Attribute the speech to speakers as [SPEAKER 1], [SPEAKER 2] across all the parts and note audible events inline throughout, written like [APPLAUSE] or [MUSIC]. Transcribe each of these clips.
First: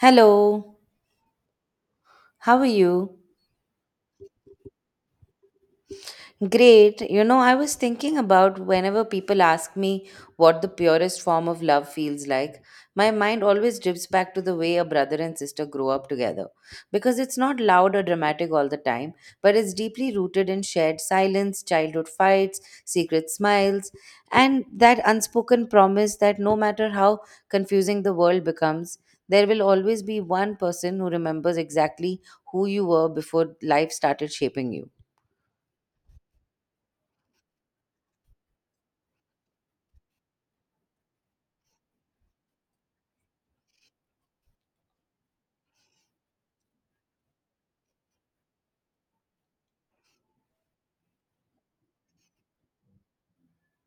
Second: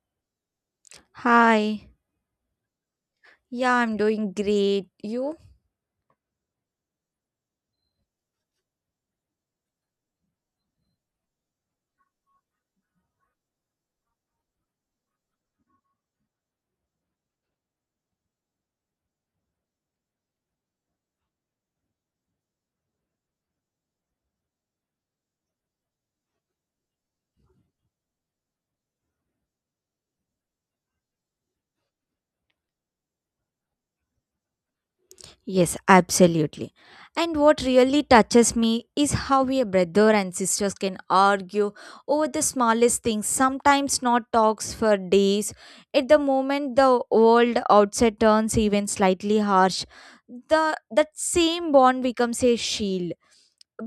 [SPEAKER 1] Hello,
[SPEAKER 2] Hi.
[SPEAKER 1] how are you?
[SPEAKER 2] Yeah, I'm doing great. You?
[SPEAKER 1] Great. You know, I was thinking about whenever people ask me what the purest form of love feels like, my mind always drifts back to the way a brother and sister grow up together. Because it's not loud or dramatic all the time, but it's deeply rooted in shared silence, childhood fights, secret smiles, and that unspoken promise that no matter how confusing the world becomes, there will always be one person who remembers exactly who you were before life started shaping you.
[SPEAKER 2] Yes, absolutely. And what really touches me is how we, a brother and sisters can argue over the smallest things, sometimes not talks for days. At the moment the world outside turns even slightly harsh, the that same bond becomes a shield,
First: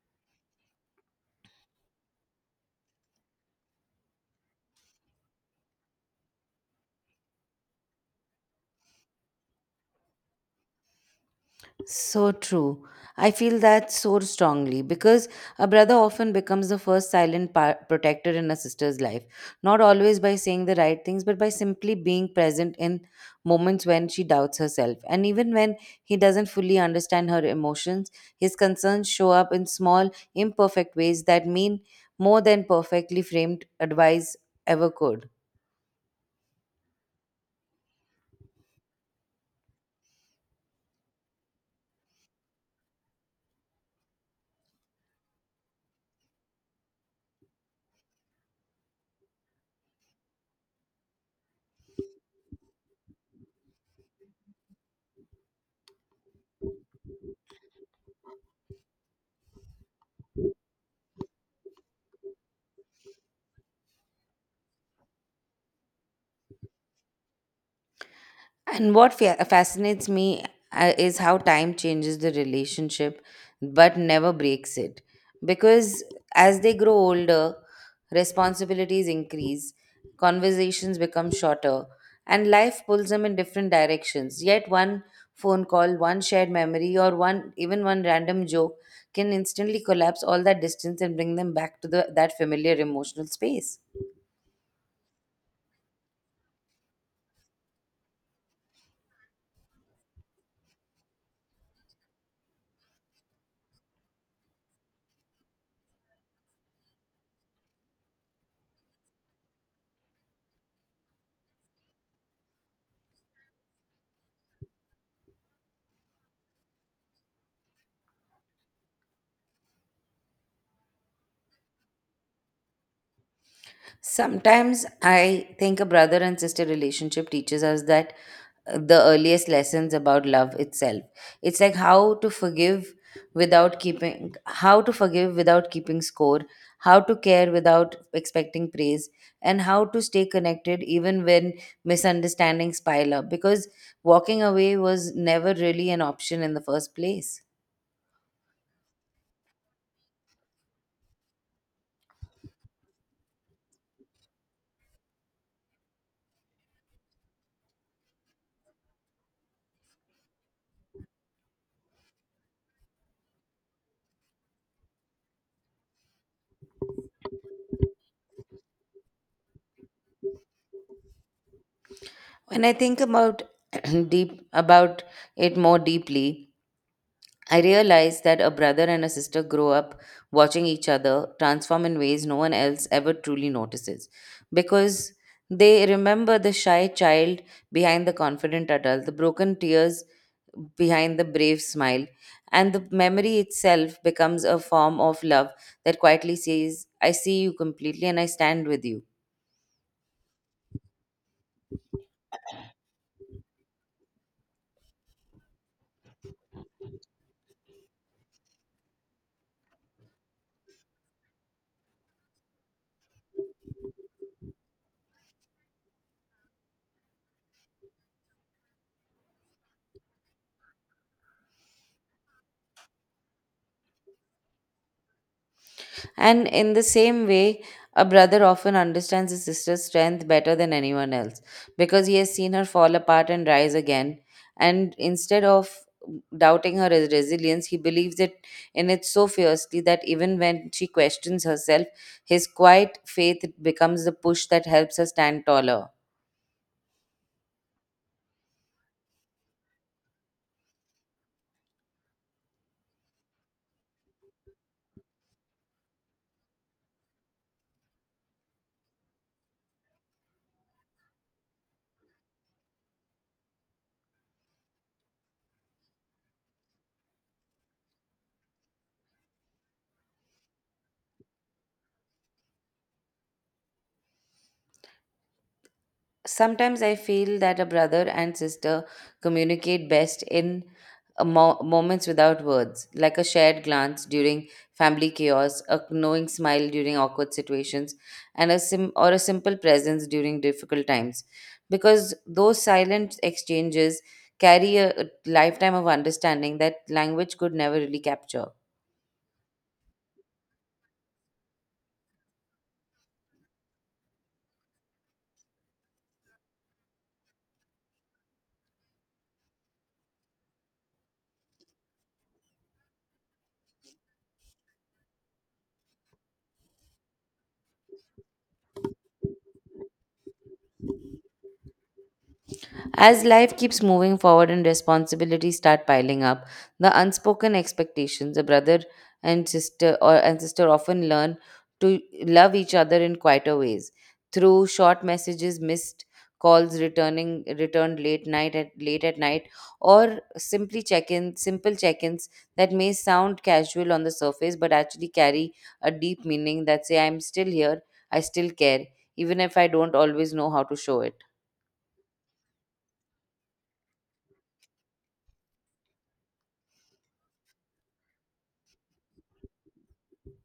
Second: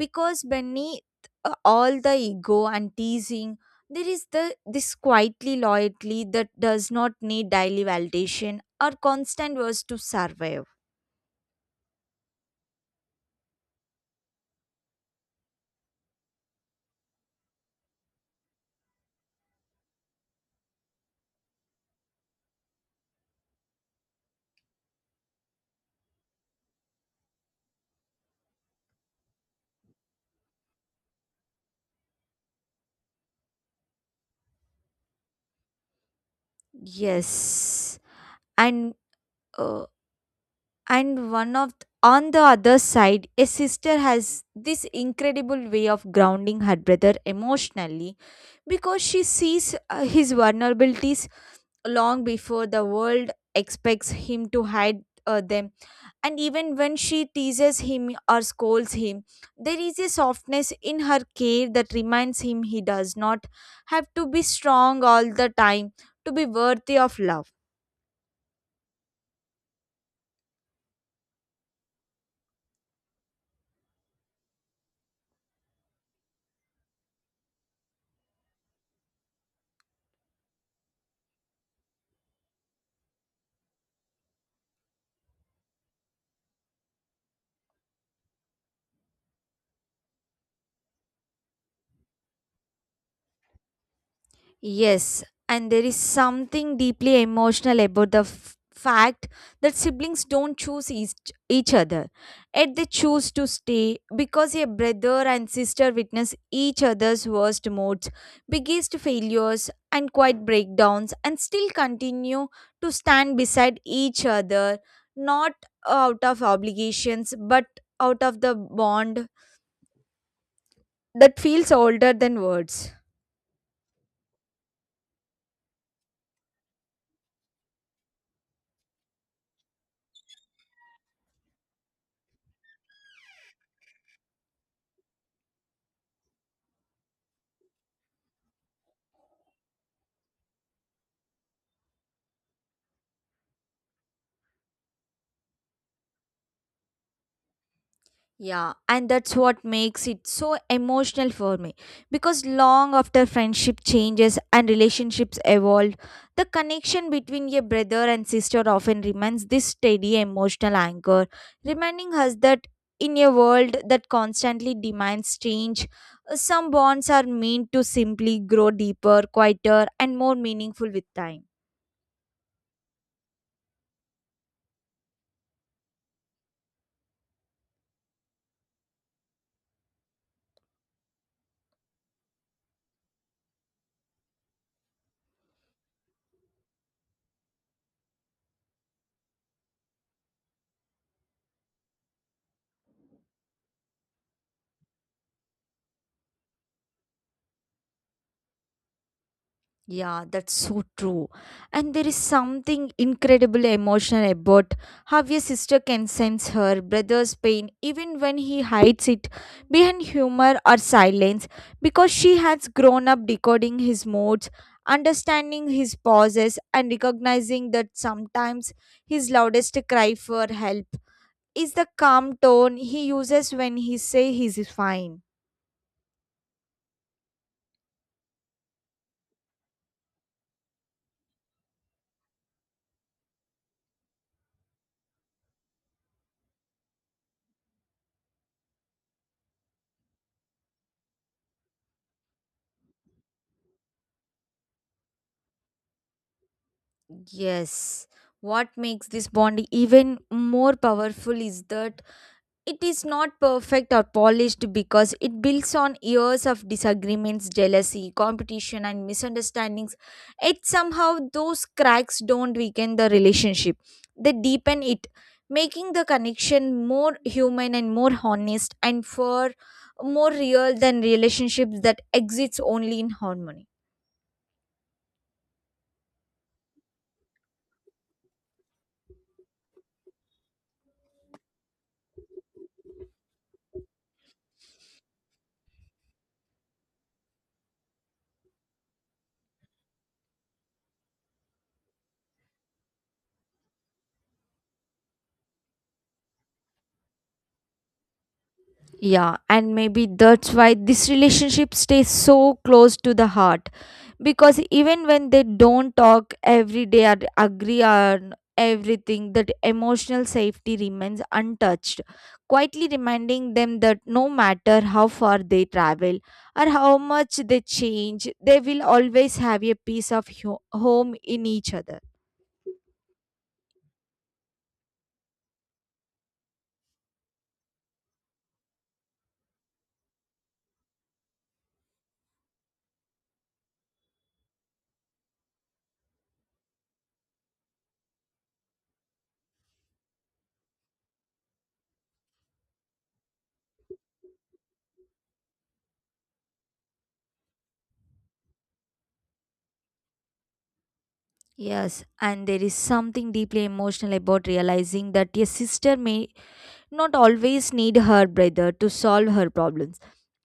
[SPEAKER 2] because beneath all the ego and teasing there is the this quietly loyalty that does not need daily validation or constant words to survive.
[SPEAKER 1] So true. I feel that so strongly because a brother often becomes the first silent protector in a sister's life, not always by saying the right things, but by simply being present in moments when she doubts herself. And even when he doesn't fully understand her emotions, his concerns show up in small, imperfect ways that mean more than perfectly framed advice ever could.
[SPEAKER 2] Yes, and uh, on the other side, a sister has this incredible way of grounding her brother emotionally because she sees his vulnerabilities long before the world expects him to hide them. And even when she teases him or scolds him, there is a softness in her care that reminds him he does not have to be strong all the time to be worthy of love.
[SPEAKER 1] And what fascinates me is how time changes the relationship but never breaks it. Because as they grow older, responsibilities increase, conversations become shorter, and life pulls them in different directions. Yet, one phone call, one shared memory, or one even one random joke can instantly collapse all that distance and bring them back to that familiar emotional space.
[SPEAKER 2] Yes, and there is something deeply emotional about the fact that siblings don't choose each other. Yet they choose to stay because a brother and sister witness each other's worst moods, biggest failures, and quiet breakdowns, and still continue to stand beside each other, not out of obligations but out of the bond that feels older than words.
[SPEAKER 1] Sometimes I think a brother and sister relationship teaches us that the earliest lessons about love itself. It's like how to forgive without keeping how to forgive without keeping score, how to care without expecting praise, and how to stay connected even when misunderstandings pile up, because walking away was never really an option in the first place.
[SPEAKER 2] Yeah, and that's what makes it so emotional for me. Because long after friendship changes and relationships evolve, the connection between a brother and sister often remains this steady emotional anchor, reminding us that in a world that constantly demands change, some bonds are meant to simply grow deeper, quieter, and more meaningful with time.
[SPEAKER 1] When I think about [CLEARS THROAT] deep about it more deeply, I realized that a brother and a sister grow up watching each other transform in ways no one else ever truly notices, because they remember the shy child behind the confident adult, the broken tears behind the brave smile, and the memory itself becomes a form of love that quietly says, "I see you completely, and I stand with you."
[SPEAKER 2] Yeah, that's so true. And there is something incredibly emotional about how your sister can sense her brother's pain even when he hides it behind humor or silence because she has grown up decoding his moods, understanding his pauses, and recognizing that sometimes his loudest cry for help is the calm tone he uses when he says he's fine.
[SPEAKER 1] And in the same way, a brother often understands his sister's strength better than anyone else, because he has seen her fall apart and rise again. And instead of doubting her resilience, he believes it in it so fiercely that even when she questions herself, his quiet faith becomes the push that helps her stand taller.
[SPEAKER 2] Yes. What makes this bond even more powerful is that it is not perfect or polished because it builds on years of disagreements, jealousy, competition, and misunderstandings. It somehow those cracks don't weaken the relationship, they deepen it, making the connection more human and more honest and for more real than relationships that exists only in harmony.
[SPEAKER 1] Sometimes I feel that a brother and sister communicate best in moments without words, like a shared glance during family chaos, a knowing smile during awkward situations, and a simple presence during difficult times. Because those silent exchanges carry a lifetime of understanding that language could never really capture.
[SPEAKER 2] Yeah, and maybe that's why this relationship stays so close to the heart because even when they don't talk every day or agree on everything, that emotional safety remains untouched, quietly reminding them that no matter how far they travel or how much they change, they will always have a piece of home in each other.
[SPEAKER 1] As life keeps moving forward and responsibilities start piling up, the unspoken expectations a brother and sister often learn to love each other in quieter ways, through short messages, missed calls, returning returned late at night, or simply check-in simple check-ins that may sound casual on the surface but actually carry a deep meaning that say, "I'm still here, I still care, even if I don't always know how to show it."
[SPEAKER 2] Yes, and there is something deeply emotional about realizing that your sister may not always need her brother to solve her problems,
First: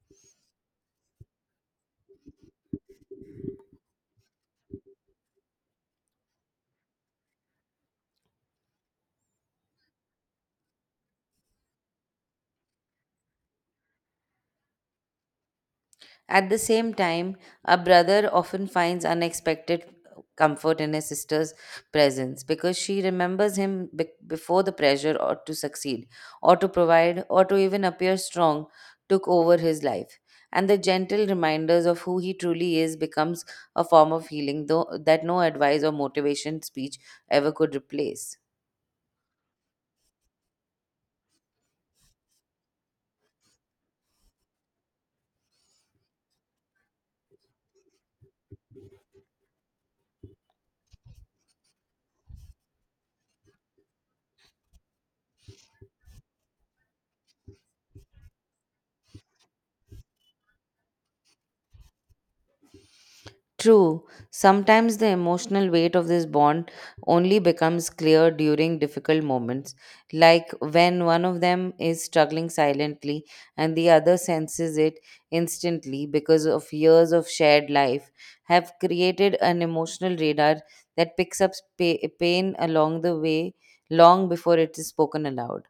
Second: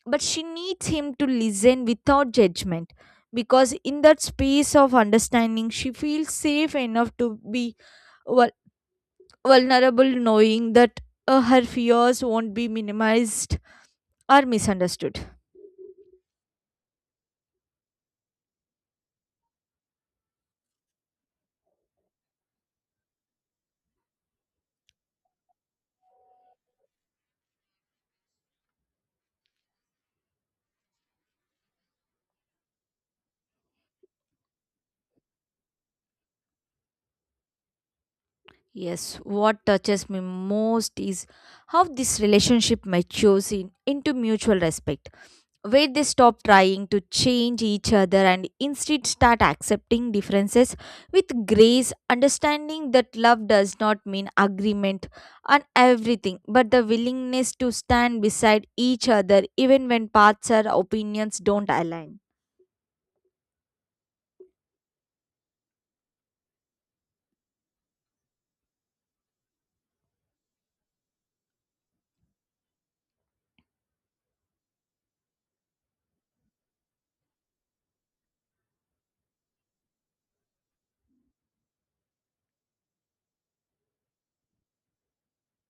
[SPEAKER 2] but she needs him to listen without judgment because in that space of understanding, she feels safe enough to be vul- vulnerable, knowing that her fears won't be minimized or misunderstood.
[SPEAKER 1] At the same time, a brother often finds unexpected comfort in his sister's presence because she remembers him before the pressure or to succeed or to provide or to even appear strong took over his life, and the gentle reminders of who he truly is becomes a form of healing though that no advice or motivation speech ever could replace.
[SPEAKER 2] Yes, what touches me most is how this relationship matures in, into mutual respect where they stop trying to change each other and instead start accepting differences with grace, understanding that love does not mean agreement on everything, but the willingness to stand beside each other even when paths or opinions don't align.
[SPEAKER 1] True. Sometimes the emotional weight of this bond only becomes clear during difficult moments, like when one of them is struggling silently and the other senses it instantly, because of years of shared life have created an emotional radar that picks up pain along the way long before it is spoken aloud.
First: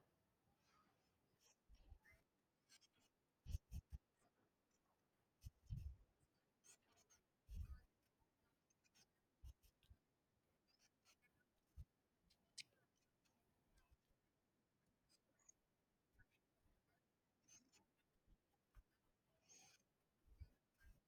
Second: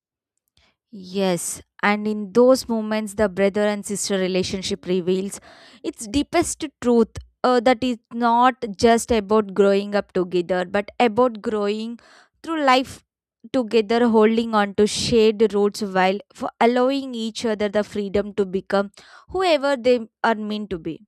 [SPEAKER 2] Yes, and in those moments, the brother and sister relationship reveals its deepest truth, that it's not just about growing up together, but about growing through life together, holding on to shared roots while for allowing each other the freedom to become whoever they are meant to be.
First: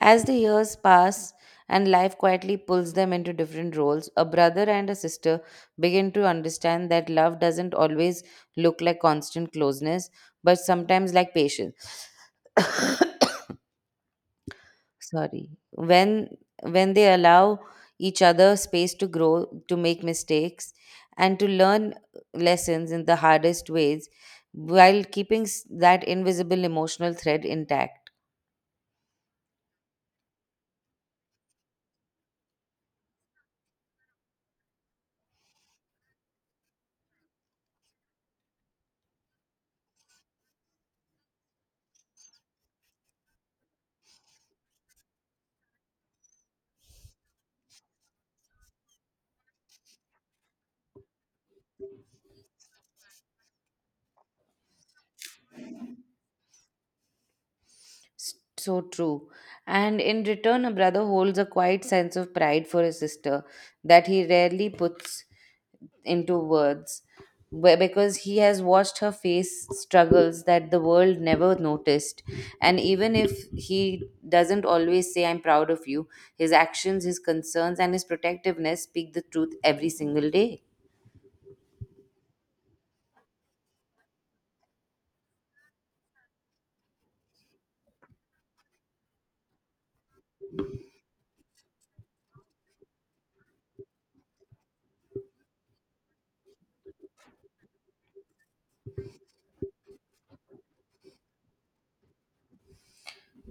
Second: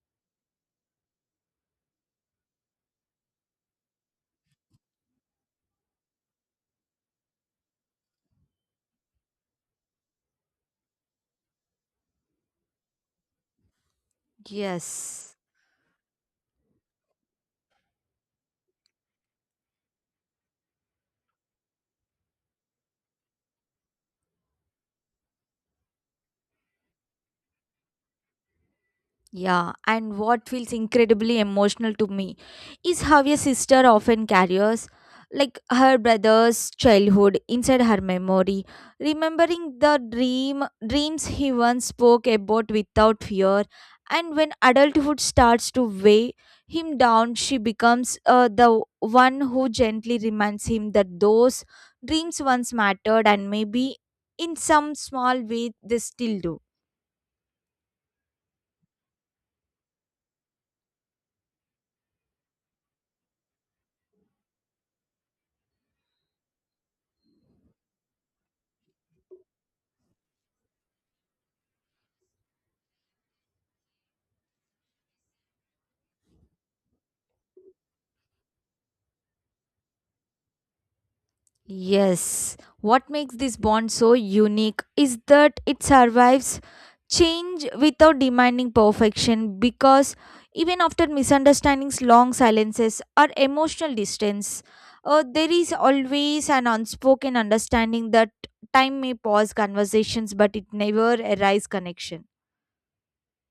[SPEAKER 1] As the years pass and life quietly pulls them into different roles, a brother and a sister begin to understand that love doesn't always look like constant closeness, but sometimes like patience.
[SPEAKER 2] Yes.
[SPEAKER 1] Sorry. When they allow each other space to grow, to make mistakes, and to learn lessons in the hardest ways, while keeping that invisible emotional thread intact.
[SPEAKER 2] Yeah, and what feels incredibly emotional to me is how a sister often carries like her brother's childhood inside her memory, remembering the dreams he once spoke about without fear. And when adulthood starts to weigh him down, she becomes the one who gently reminds him that those dreams once mattered and maybe in some small way they still do.
[SPEAKER 1] So true. And in return, a brother holds a quiet sense of pride for his sister that he rarely puts into words, because he has watched her face struggles that the world never noticed. And even if he doesn't always say, "I'm proud of you," his actions, his concerns, and his protectiveness speak the truth every single day.
[SPEAKER 2] Yes, what makes this bond so unique is that it survives change without demanding perfection because even after misunderstandings, long silences, or emotional distance, there is always an unspoken understanding that time may pause conversations but it never arrives connection.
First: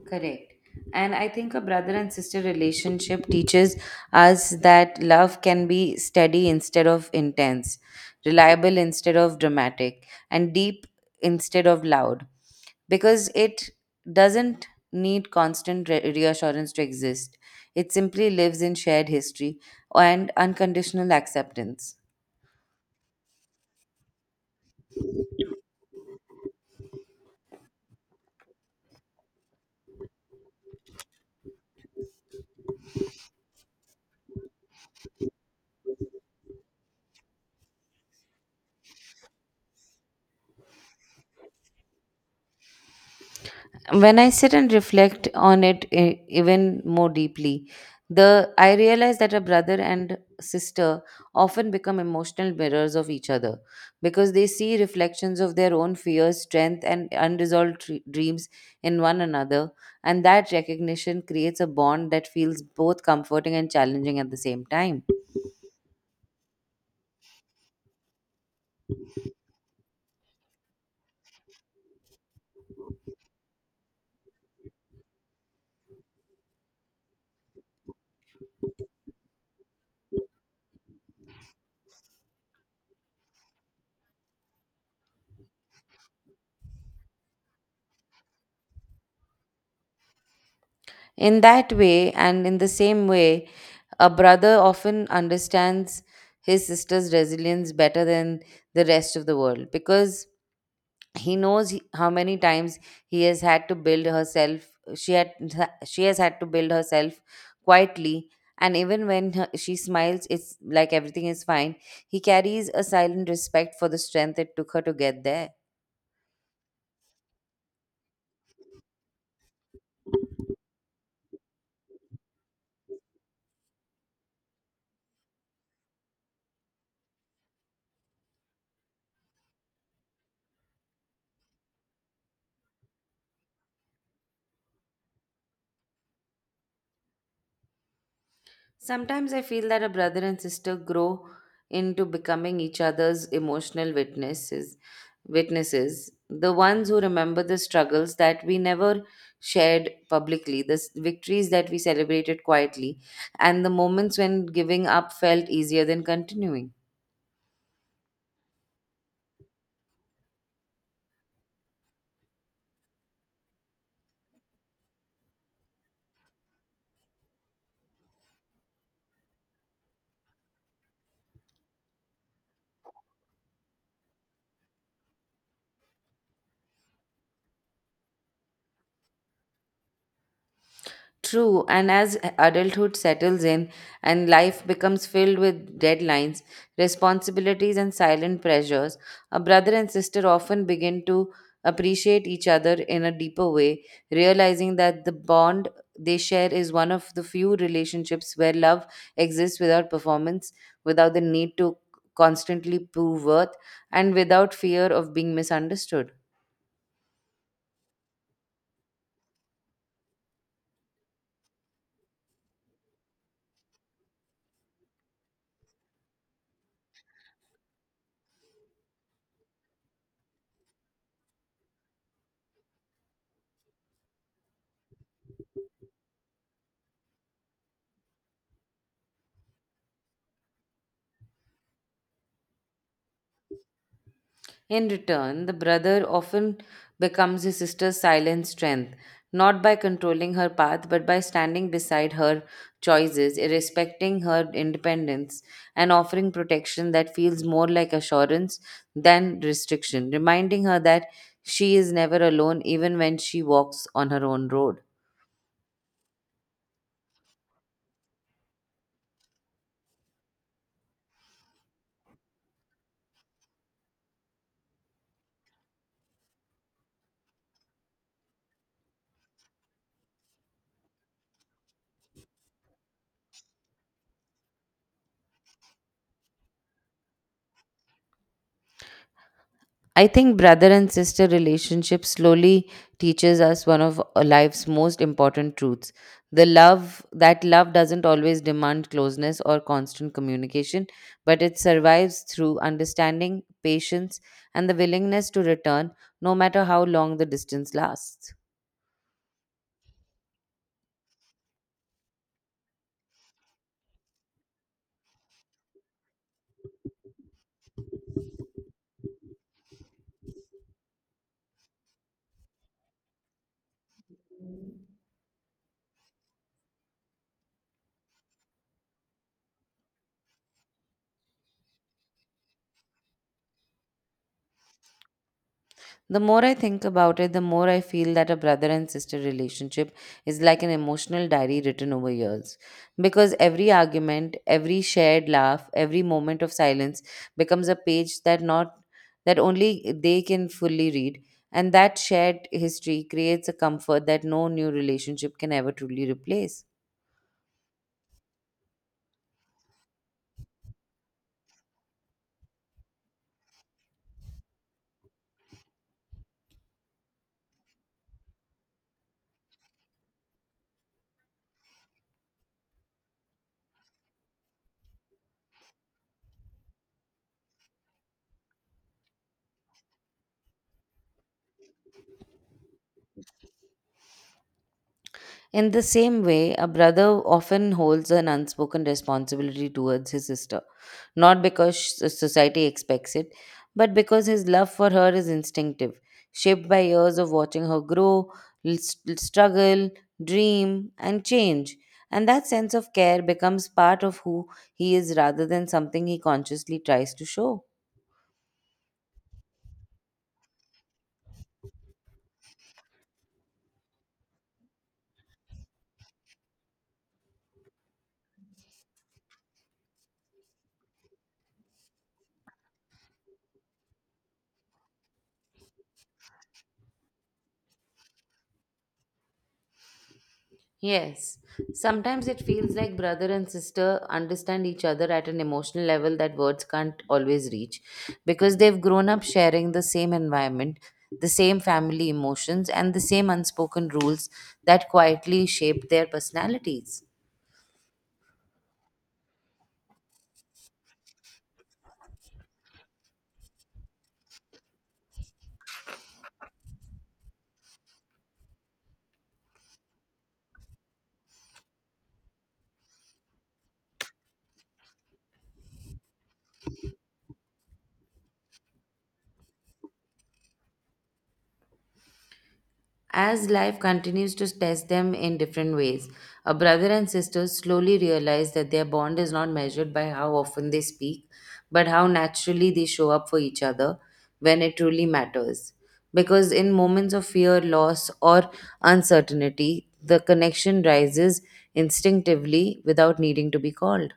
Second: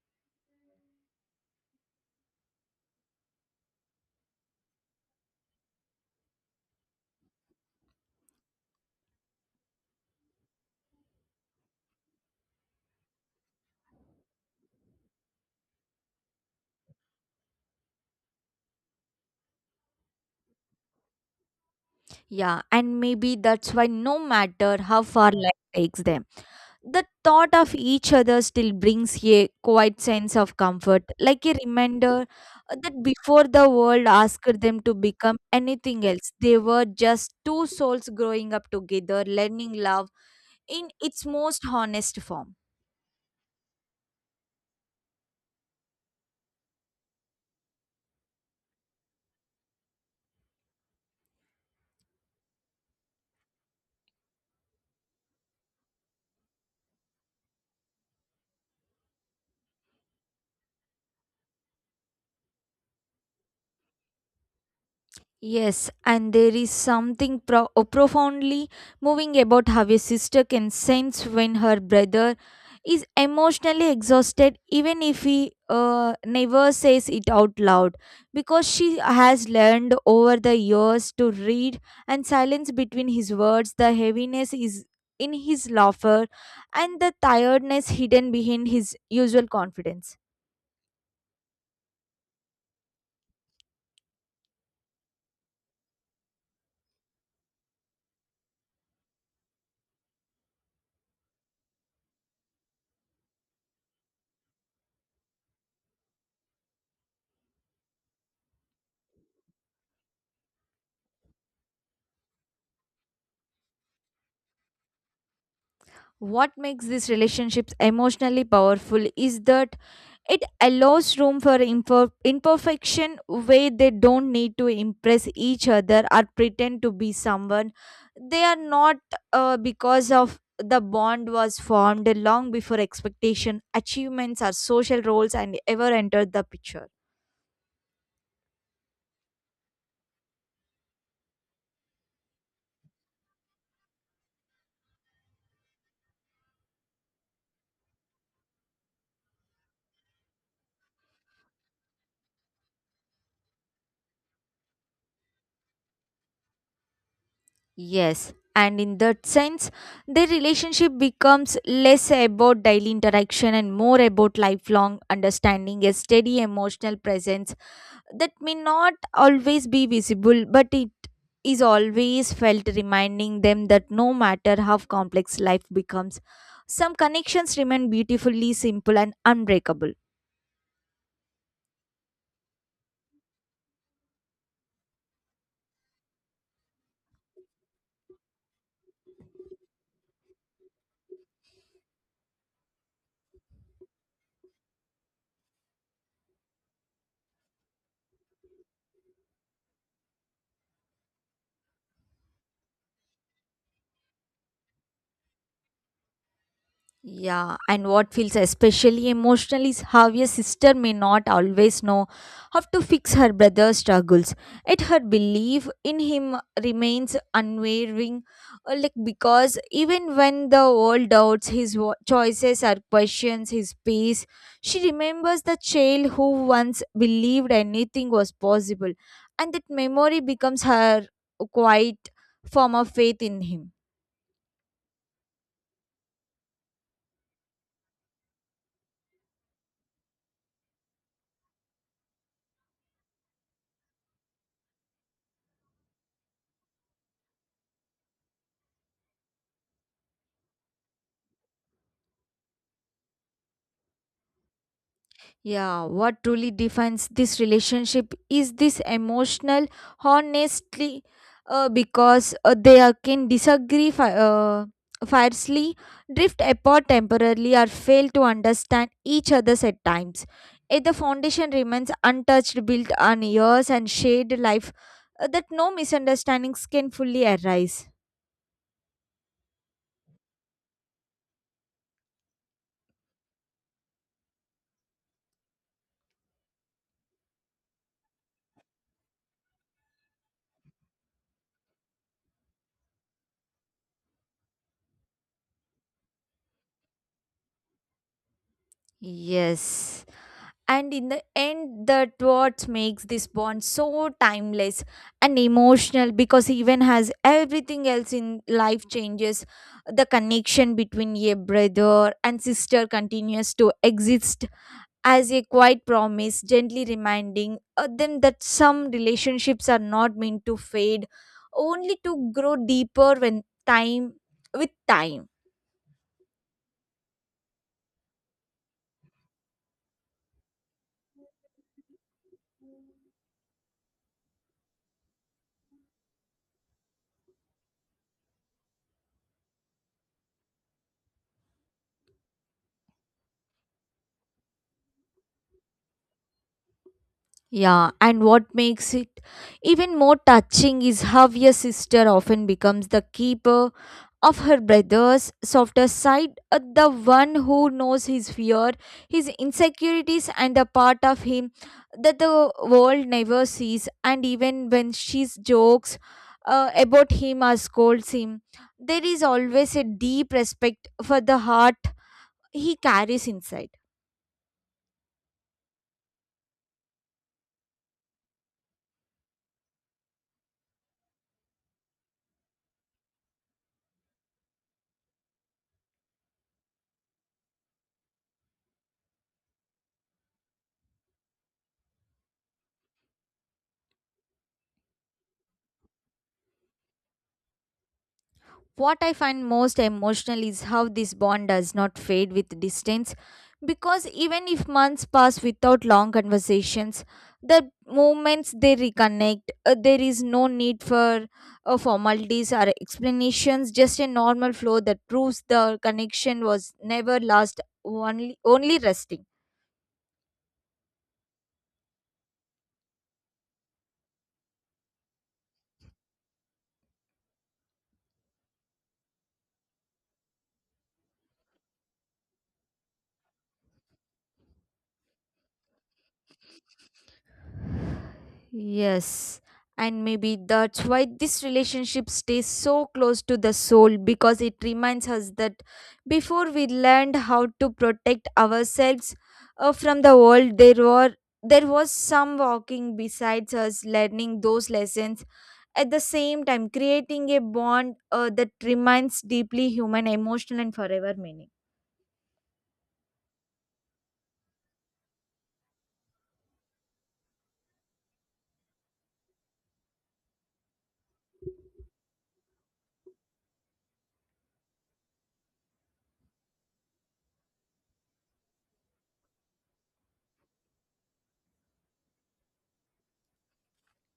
[SPEAKER 1] Correct. And I think a brother and sister relationship teaches us that love can be steady instead of intense, reliable instead of dramatic, and deep instead of loud. Because it doesn't need constant reassurance to exist, it simply lives in shared history and unconditional acceptance.
[SPEAKER 2] Yeah, and maybe that's why no matter how far life takes them, the thought of each other still brings a quiet sense of comfort, like a reminder that before the world asked them to become anything else, they were just two souls growing up together, learning love in its most honest form.
[SPEAKER 1] When I sit and reflect on it even more deeply, the I realize that a brother and sister often become emotional mirrors of each other, because they see reflections of their own fears, strength, and unresolved dreams in one another, and that recognition creates a bond that feels both comforting and challenging at the same time.
[SPEAKER 2] Yes, and there is something profoundly moving about how a sister can sense when her brother is emotionally exhausted, even if he never says it out loud, because she has learned over the years to read and silence between his words. The heaviness is in his laughter, and the tiredness hidden behind his usual confidence.
[SPEAKER 1] In that way, and in the same way, a brother often understands his sister's resilience better than the rest of the world, because he knows how many times he has had to build herself she had she has had to build herself quietly. And even when she smiles it's like everything is fine, he carries a silent respect for the strength it took her to get there.
[SPEAKER 2] What makes these relationships emotionally powerful is that it allows room for imperfection where they don't need to impress each other or pretend to be someone. They are not, because of the bond was formed long before expectation, achievements, or social roles and ever entered the picture.
[SPEAKER 1] Sometimes I feel that a brother and sister grow into becoming each other's emotional witnesses. Witnesses, the ones who remember the struggles that we never shared publicly, the victories that we celebrated quietly, and the moments when giving up felt easier than continuing.
[SPEAKER 2] Yes, and in that sense, their relationship becomes less about daily interaction and more about lifelong understanding, a steady emotional presence that may not always be visible, but it is always felt, reminding them that no matter how complex life becomes, some connections remain beautifully simple and unbreakable.
[SPEAKER 1] True. And as adulthood settles in and life becomes filled with deadlines, responsibilities, and silent pressures, a brother and sister often begin to appreciate each other in a deeper way, realizing that the bond they share is one of the few relationships where love exists without performance, without the need to constantly prove worth, and without fear of being misunderstood.
[SPEAKER 2] Yeah, and what feels especially emotional is how a sister may not always know how to fix her brother's struggles, yet her belief in him remains unwavering. Like because even when the world doubts his choices or questions his peace, she remembers the child who once believed anything was possible, and that memory becomes her quiet form of faith in him.
[SPEAKER 1] In return, the brother often becomes his sister's silent strength, not by controlling her path, but by standing beside her choices, respecting her independence, and offering protection that feels more like assurance than restriction, reminding her that she is never alone even when she walks on her own road.
[SPEAKER 2] Yeah, what truly defines this relationship is this emotional honestly, because they are, can disagree fiercely, drift apart temporarily, or fail to understand each other's at times. If the foundation remains untouched, built on years and shared life, that no misunderstandings can fully arise.
[SPEAKER 1] I think brother and sister relationship slowly teaches us one of a life's most important truths. The love that love doesn't always demand closeness or constant communication, but it survives through understanding, patience, and the willingness to return no matter how long the distance lasts.
[SPEAKER 2] Yes, and in the end that what makes this bond so timeless and emotional because even as everything else in life changes the connection between a brother and sister continues to exist as a quiet promise gently reminding them that some relationships are not meant to fade only to grow deeper when time with time.
[SPEAKER 1] The more I think about it, the more I feel that a brother and sister relationship is like an emotional diary written over years.
[SPEAKER 2] Mm.
[SPEAKER 1] Because every argument, every shared laugh, every moment of silence becomes a page that not that only they can fully read, and that shared history creates a comfort that no new relationship can ever truly replace.
[SPEAKER 2] Yeah, and what makes it even more touching is how your sister often becomes the keeper of her brother's softer side, the one who knows his fear, his insecurities, and the part of him that the world never sees. And even when she jokes about him or scolds him, there is always a deep respect for the heart he carries inside.
[SPEAKER 1] In the same way, a brother often holds an unspoken responsibility towards his sister, not because society expects it, but because his love for her is instinctive, shaped by years of watching her grow, struggle, dream, and change. And that sense of care becomes part of who he is rather than something he consciously tries to show.
[SPEAKER 2] What I find most emotional is how this bond does not fade with distance because even if months pass without long conversations, the moments they reconnect, there is no need for formalities or explanations, just a normal flow that proves the connection was never lost, only resting.
[SPEAKER 1] Yes. Sometimes it feels like brother and sister understand each other at an emotional level that words can't always reach, because they've grown up sharing the same environment, the same family emotions, and the same unspoken rules that quietly shape their personalities.
[SPEAKER 2] Yes. And maybe that's why this relationship stays so close to the soul because it reminds us that before we learned how to protect ourselves from the world, there was some walking besides us learning those lessons at the same time creating a bond that remains deeply human emotional and forever meaning.
[SPEAKER 1] As life continues to test them in different ways, a brother and sister slowly realize that their bond is not measured by how often they speak, but how naturally they show up for each other when it truly matters. Because in moments of fear, loss, or uncertainty, the connection rises instinctively without needing to be called.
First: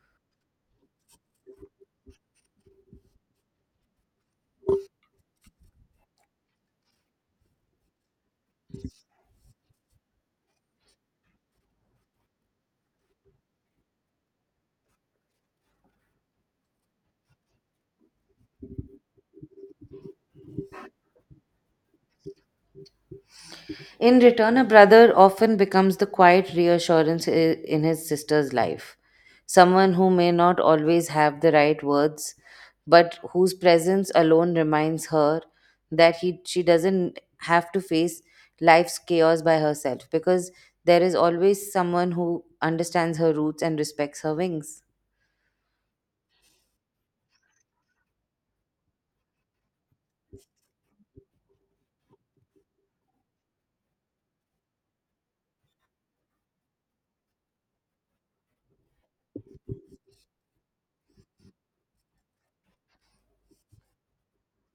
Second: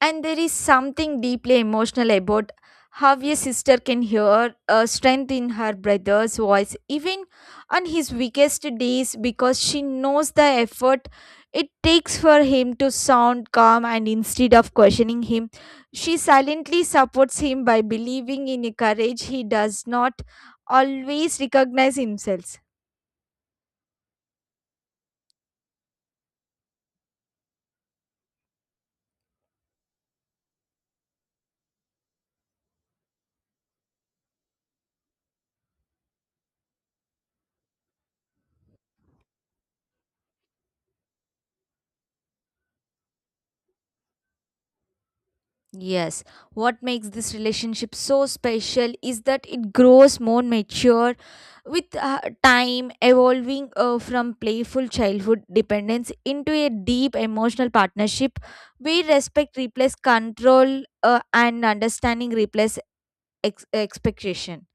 [SPEAKER 2] And there is something deeply emotional about how a sister can hear a strength in her brother's voice, even on his weakest days, because she knows the effort it takes for him to sound calm and instead of questioning him, she silently supports him by believing in a courage he does not always recognize himself.
[SPEAKER 1] In return, a brother often becomes the quiet reassurance in his sister's life. Someone who may not always have the right words, but whose presence alone reminds her that she doesn't have to face life's chaos by herself, because there is always someone who understands her roots and respects her wings.
[SPEAKER 2] Yes, what makes this relationship so special is that it grows more mature with time, evolving from playful childhood dependence into a deep emotional partnership where respect replaces control and understanding replaces expectation.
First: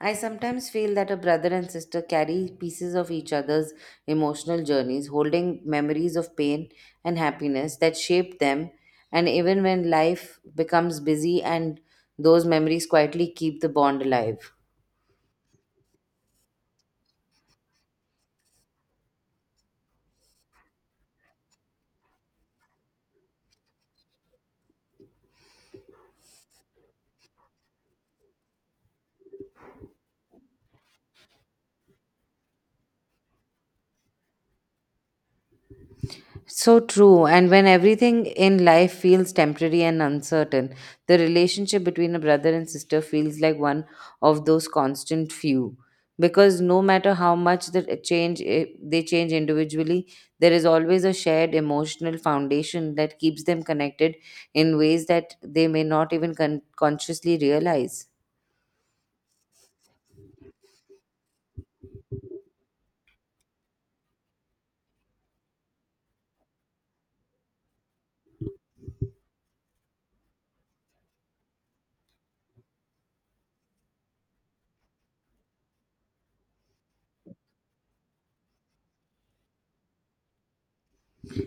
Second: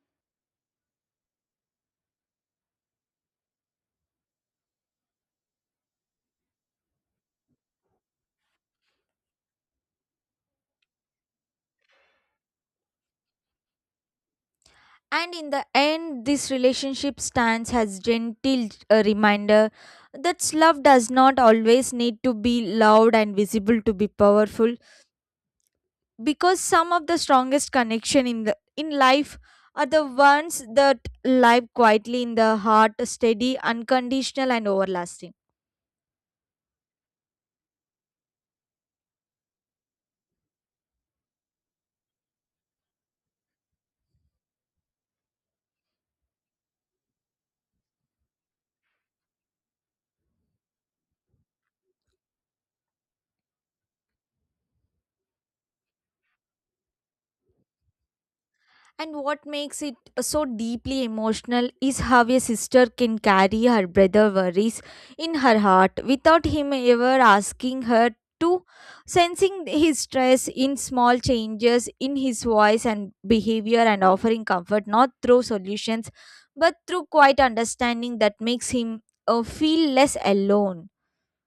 [SPEAKER 1] I sometimes feel that a brother and sister carry pieces of each other's emotional journeys, holding memories of pain and happiness that shaped them. And even when life becomes busy, and those memories quietly keep the bond alive.
[SPEAKER 2] And in the end, this relationship stands as gentle reminder that love does not always need to be loud and visible to be powerful because some of the strongest connection in the in life are the ones that live quietly in the heart steady unconditional and overlasting.
[SPEAKER 1] So true. And when everything in life feels temporary and uncertain, the relationship between a brother and sister feels like one of those constant few. Because no matter how much they change individually, there is always a shared emotional foundation that keeps them connected in ways that they may not even consciously realize.
[SPEAKER 2] And what makes it so deeply emotional is how a sister can carry her brother's worries in her heart without him ever asking her to, sensing his stress in small changes in his voice and behavior, and offering comfort not through solutions but through quiet understanding that makes him feel less alone.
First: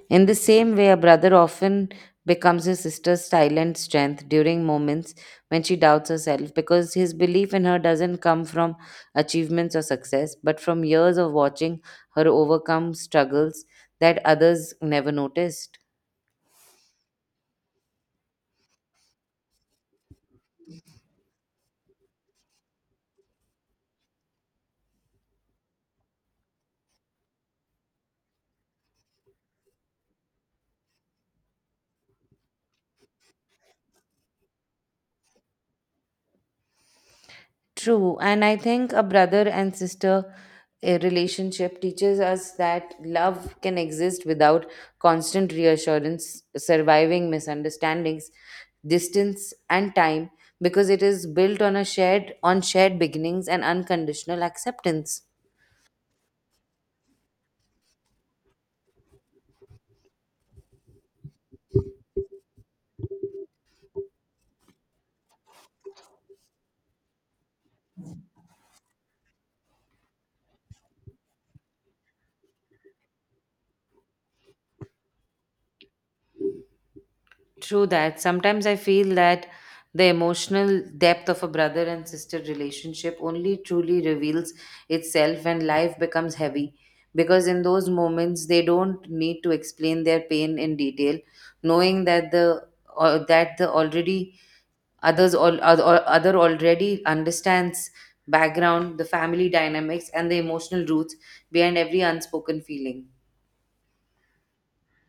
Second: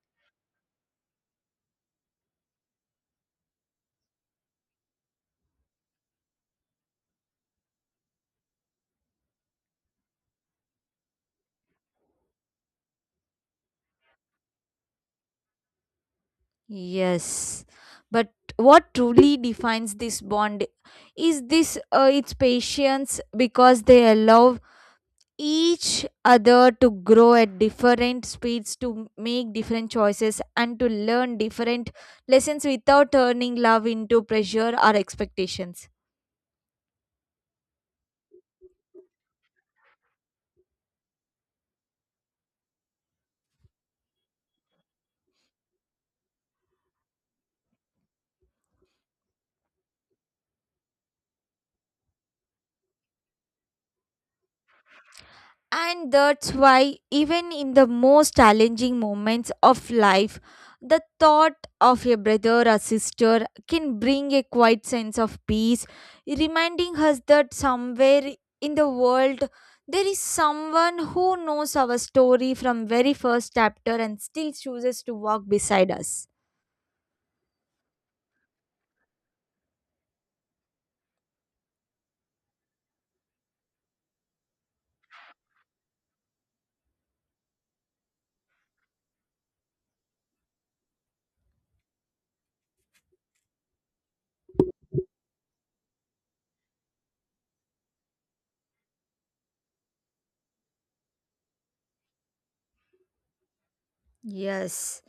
[SPEAKER 1] In the same way, a brother often becomes his sister's silent strength during moments when she doubts herself, because his belief in her doesn't come from achievements or success, but from years of watching her overcome struggles that others never noticed.
[SPEAKER 2] Yes, but what truly defines this bond is this its patience because they allow each other to grow at different speeds, to make different choices, and to learn different lessons without turning love into pressure or expectations.
[SPEAKER 1] True, and I think a brother and sister relationship teaches us that love can exist without constant reassurance, surviving misunderstandings, distance, and time, because it is built on a shared on shared beginnings and unconditional acceptance.
[SPEAKER 2] And that's why, even in the most challenging moments of life, the thought of a brother or sister can bring a quiet sense of peace, reminding us that somewhere in the world there is someone who knows our story from very first chapter and still chooses to walk beside us.
[SPEAKER 1] True that. Sometimes I feel that the emotional depth of a brother and sister relationship only truly reveals itself when life becomes heavy. Because in those moments, they don't need to explain their pain in detail, knowing that the or that the already other already understands background, the family dynamics, and the emotional roots behind every unspoken feeling.
[SPEAKER 2] Yes.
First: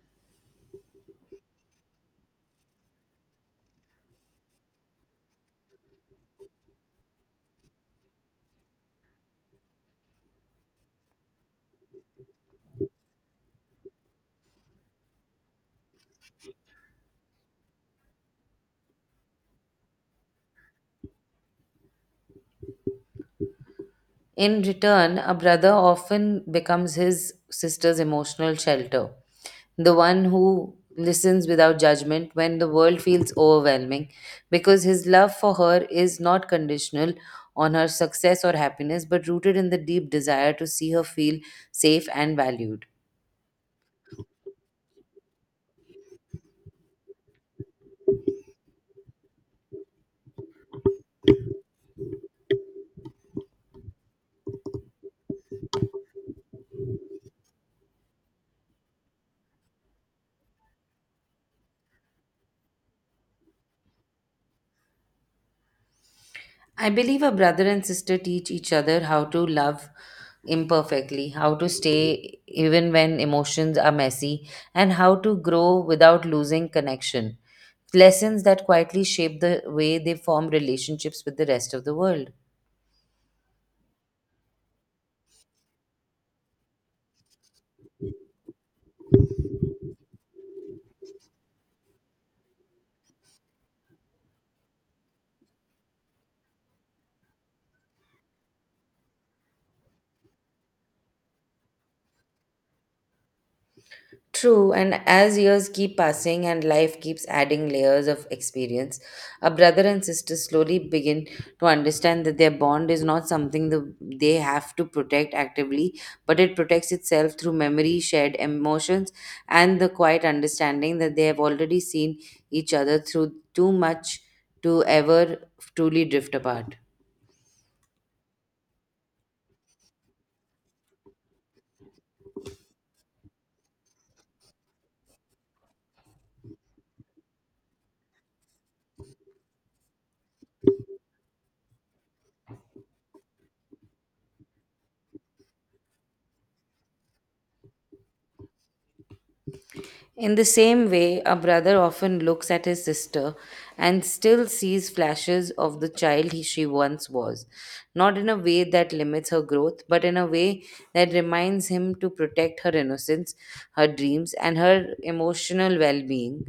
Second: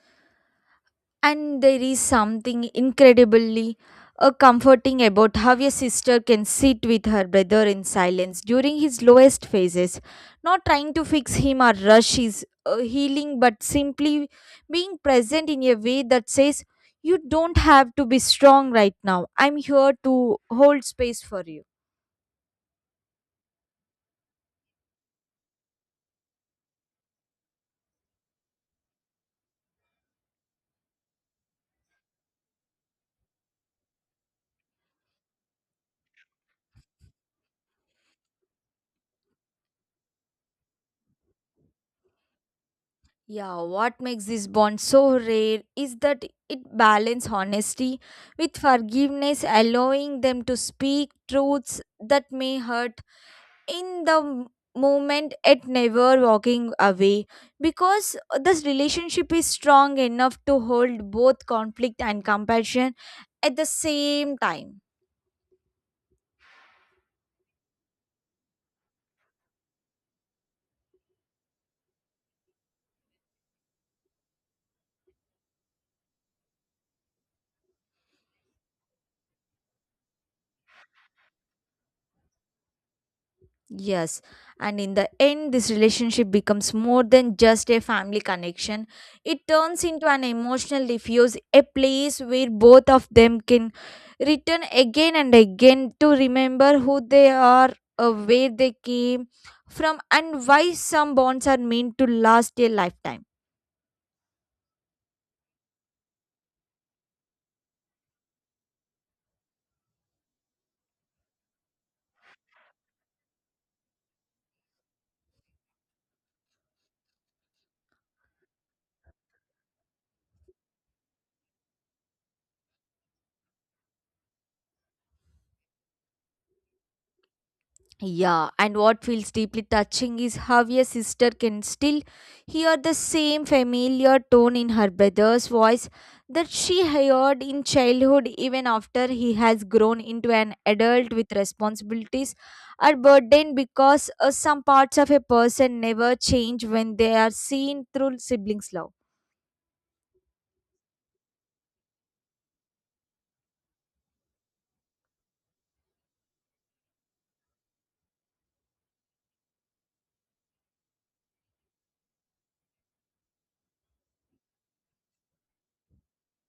[SPEAKER 2] And there is something incredibly comforting about how a sister can sit with her brother in silence during his lowest phases, not trying to fix him or rush his healing, but simply being present in a way that says, "You don't have to be strong right now. I'm here to hold space for you."
[SPEAKER 1] In return, a brother often becomes his sister's emotional shelter, the one who listens without judgment when the world feels overwhelming, because his love for her is not conditional on her success or happiness, but rooted in the deep desire to see her feel safe and valued.
[SPEAKER 2] Yeah, what makes this bond so rare is that it balances honesty with forgiveness, allowing them to speak truths that may hurt in the m- moment yet never walking away because this relationship is strong enough to hold both conflict and compassion at the same time.
[SPEAKER 1] I believe a brother and sister teach each other how to love imperfectly, how to stay even when emotions are messy, and how to grow without losing connection. Lessons that quietly shape the way they form relationships with the rest of the world.
[SPEAKER 2] Yes, and in the end, this relationship becomes more than just a family connection. It turns into an emotional refuge, a place where both of them can return again and again to remember who they are, where they came from, and why some bonds are meant to last a lifetime.
[SPEAKER 1] True, and as years keep passing and life keeps adding layers of experience, a brother and sister slowly begin to understand that their bond is not something they have to protect actively, but it protects itself through memory, shared emotions, and the quiet understanding that they have already seen each other through too much to ever truly drift apart.
[SPEAKER 2] Yeah, and what feels deeply touching is how a sister can still hear the same familiar tone in her brother's voice that she heard in childhood, even after he has grown into an adult with responsibilities or burdened because some parts of a person never change when they are seen through siblings' love.
[SPEAKER 1] In the same way, a brother often looks at his sister and still sees flashes of the child she once was, not in a way that limits her growth, but in a way that reminds him to protect her innocence, her dreams, and her emotional well being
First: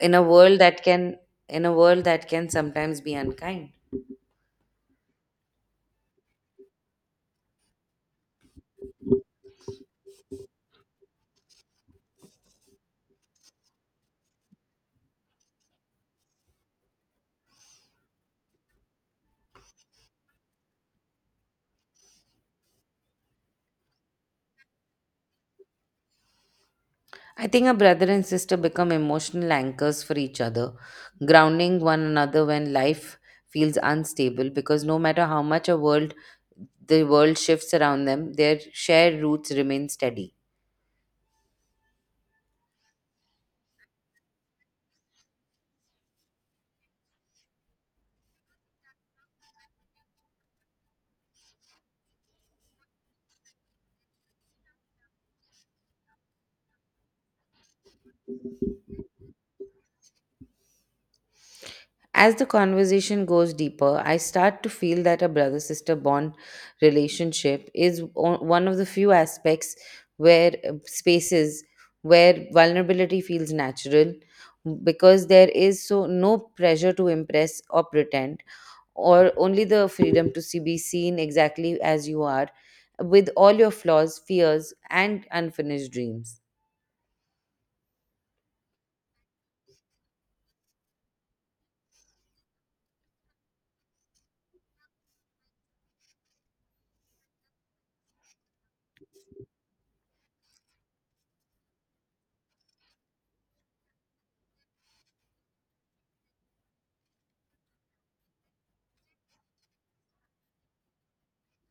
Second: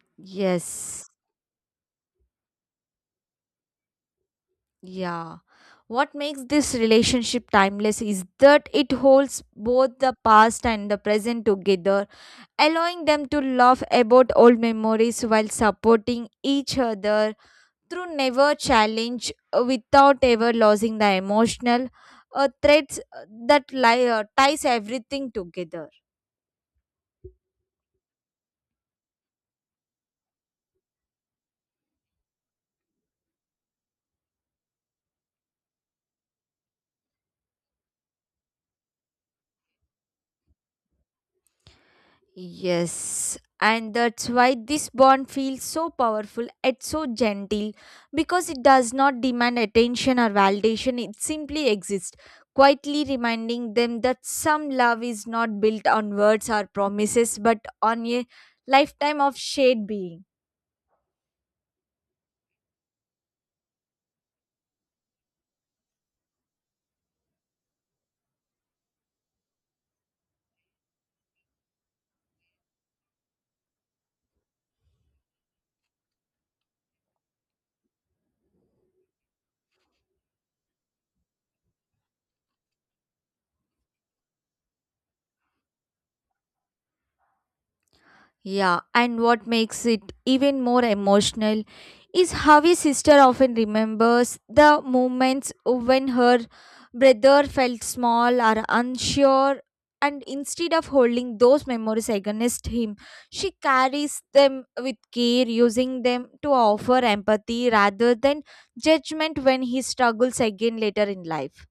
[SPEAKER 1] in a world that
[SPEAKER 2] Yes,
[SPEAKER 1] can in a world that can sometimes be unkind.
[SPEAKER 2] yeah. What makes this relationship timeless is that it holds both the past and the present together, allowing them to laugh about old memories while supporting each other through never challenge without ever losing the emotional threads ties everything together.
[SPEAKER 1] I think a brother and sister become emotional anchors for each other, grounding one another when life feels unstable, because no matter how much a world the world shifts around them, their shared roots remain steady.
[SPEAKER 2] Yes, and that's why this bond feels so powerful and so gentle because it does not demand attention or validation, it simply exists, quietly reminding them that some love is not built on words or promises but on a lifetime of shared being.
[SPEAKER 1] As the conversation goes deeper, I start to feel that a brother sister bond relationship is one of the few aspects where uh, spaces where vulnerability feels natural, because there is so no pressure to impress or pretend, or only the freedom to be seen exactly as you are, with all your flaws, fears, and unfinished dreams.
[SPEAKER 2] Yeah, and what makes it even more emotional is how his sister often remembers the moments when her brother felt small or unsure, and instead of holding those memories against him, she carries them with care, using them to offer empathy rather than judgment when he struggles again later in life.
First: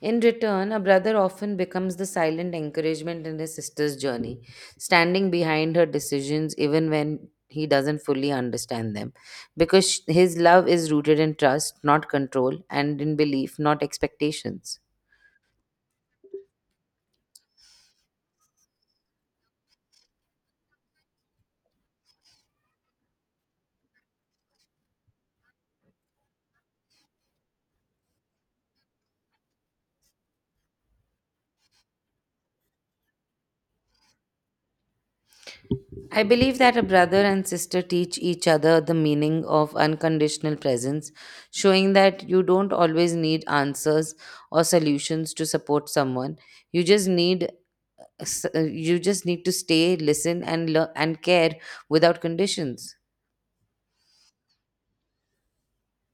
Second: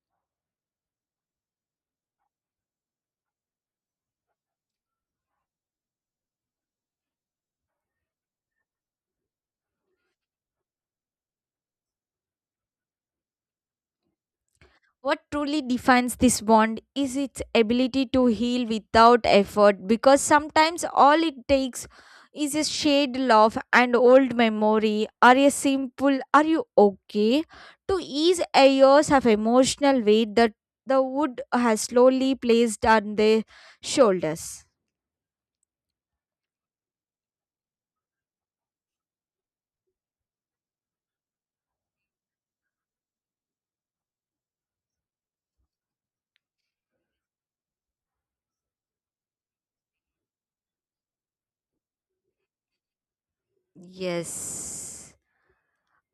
[SPEAKER 1] In return, a brother often becomes the silent encouragement in his sister's journey, standing behind her decisions even when he doesn't fully understand them, because his love is rooted in trust, not control, and in belief, not expectations.
[SPEAKER 2] What truly defines this bond is its ability to heal without effort because sometimes all it takes is a shared laugh and old memory or a simple "are you okay" to ease a years of emotional weight that the wood has slowly placed on their shoulders.
[SPEAKER 1] I believe that a brother and sister teach each other the meaning of unconditional presence, showing that you don't always need answers or solutions to support someone. You just need you just need to stay, listen, and learn and care without conditions.
[SPEAKER 2] Yes.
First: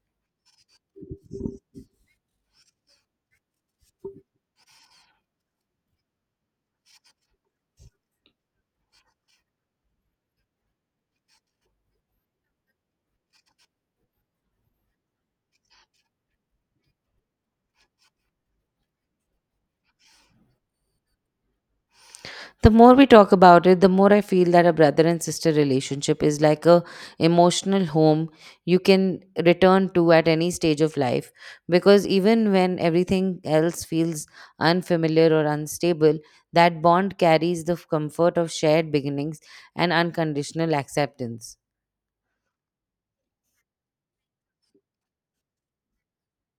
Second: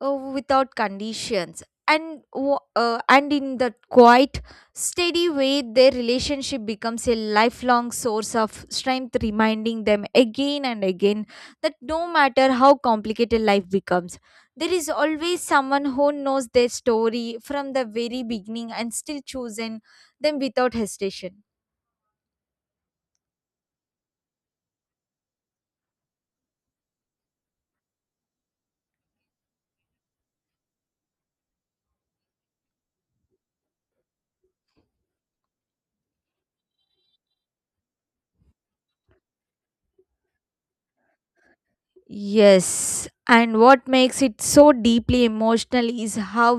[SPEAKER 2] Without conditions, and in that quiet, steady way their relationship becomes a lifelong source of strength, reminding them again and again that no matter how complicated life becomes, there is always someone who knows their story from the very beginning and still choosing them without hesitation.
[SPEAKER 1] The more we talk about it, the more I feel that a brother and sister relationship is like a emotional home you can return to at any stage of life, because even when everything else feels unfamiliar or unstable, that bond carries the comfort of shared beginnings and unconditional acceptance.
[SPEAKER 2] Yes, and what makes it so deeply emotional is how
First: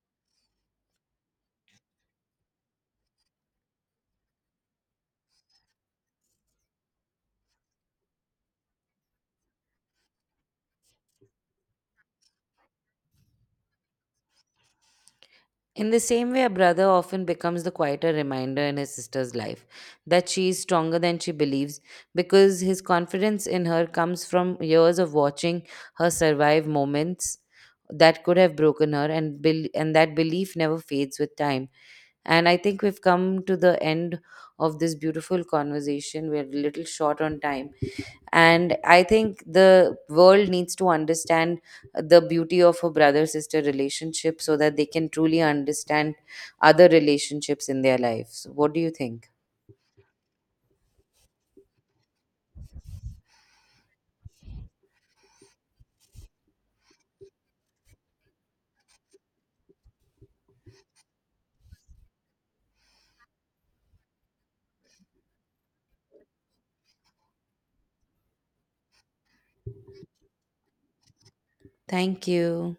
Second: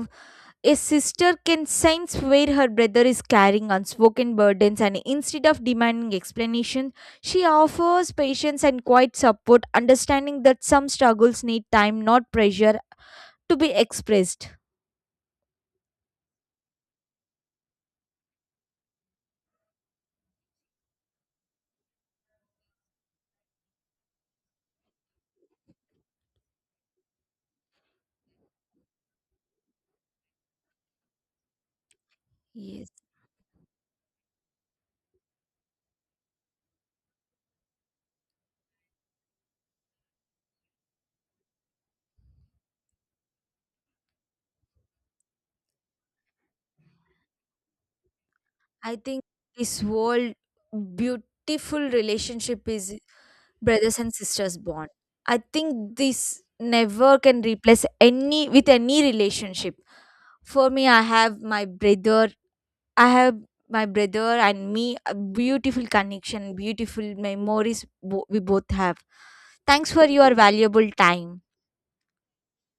[SPEAKER 2] a sister can sense where her brother is carrying unspoken burdens, and instead of demanding explanation, she offers patience and quiet support, understanding that some struggles need time, not pressure, to be expressed.
[SPEAKER 1] In the same way, a brother often becomes the quieter reminder in his sister's life that she is stronger than she believes, because his confidence in her comes from years of watching her survive moments that could have broken her and that belief never fades with time. And I think
[SPEAKER 2] Yes,
[SPEAKER 1] we've come to the end of this beautiful conversation. We're a little short on time, and I think the world needs to understand the beauty of a brother sister relationship so that they can truly understand other relationships in their lives. What do you
[SPEAKER 2] I think
[SPEAKER 1] think?
[SPEAKER 2] this whole beautiful relationship is brothers and sisters bond. I think this never can replace any with any relationship. For me, I have my brother. I have my brother and me a beautiful connection, beautiful memories we both have. Thanks for your valuable time.
[SPEAKER 1] Thank you.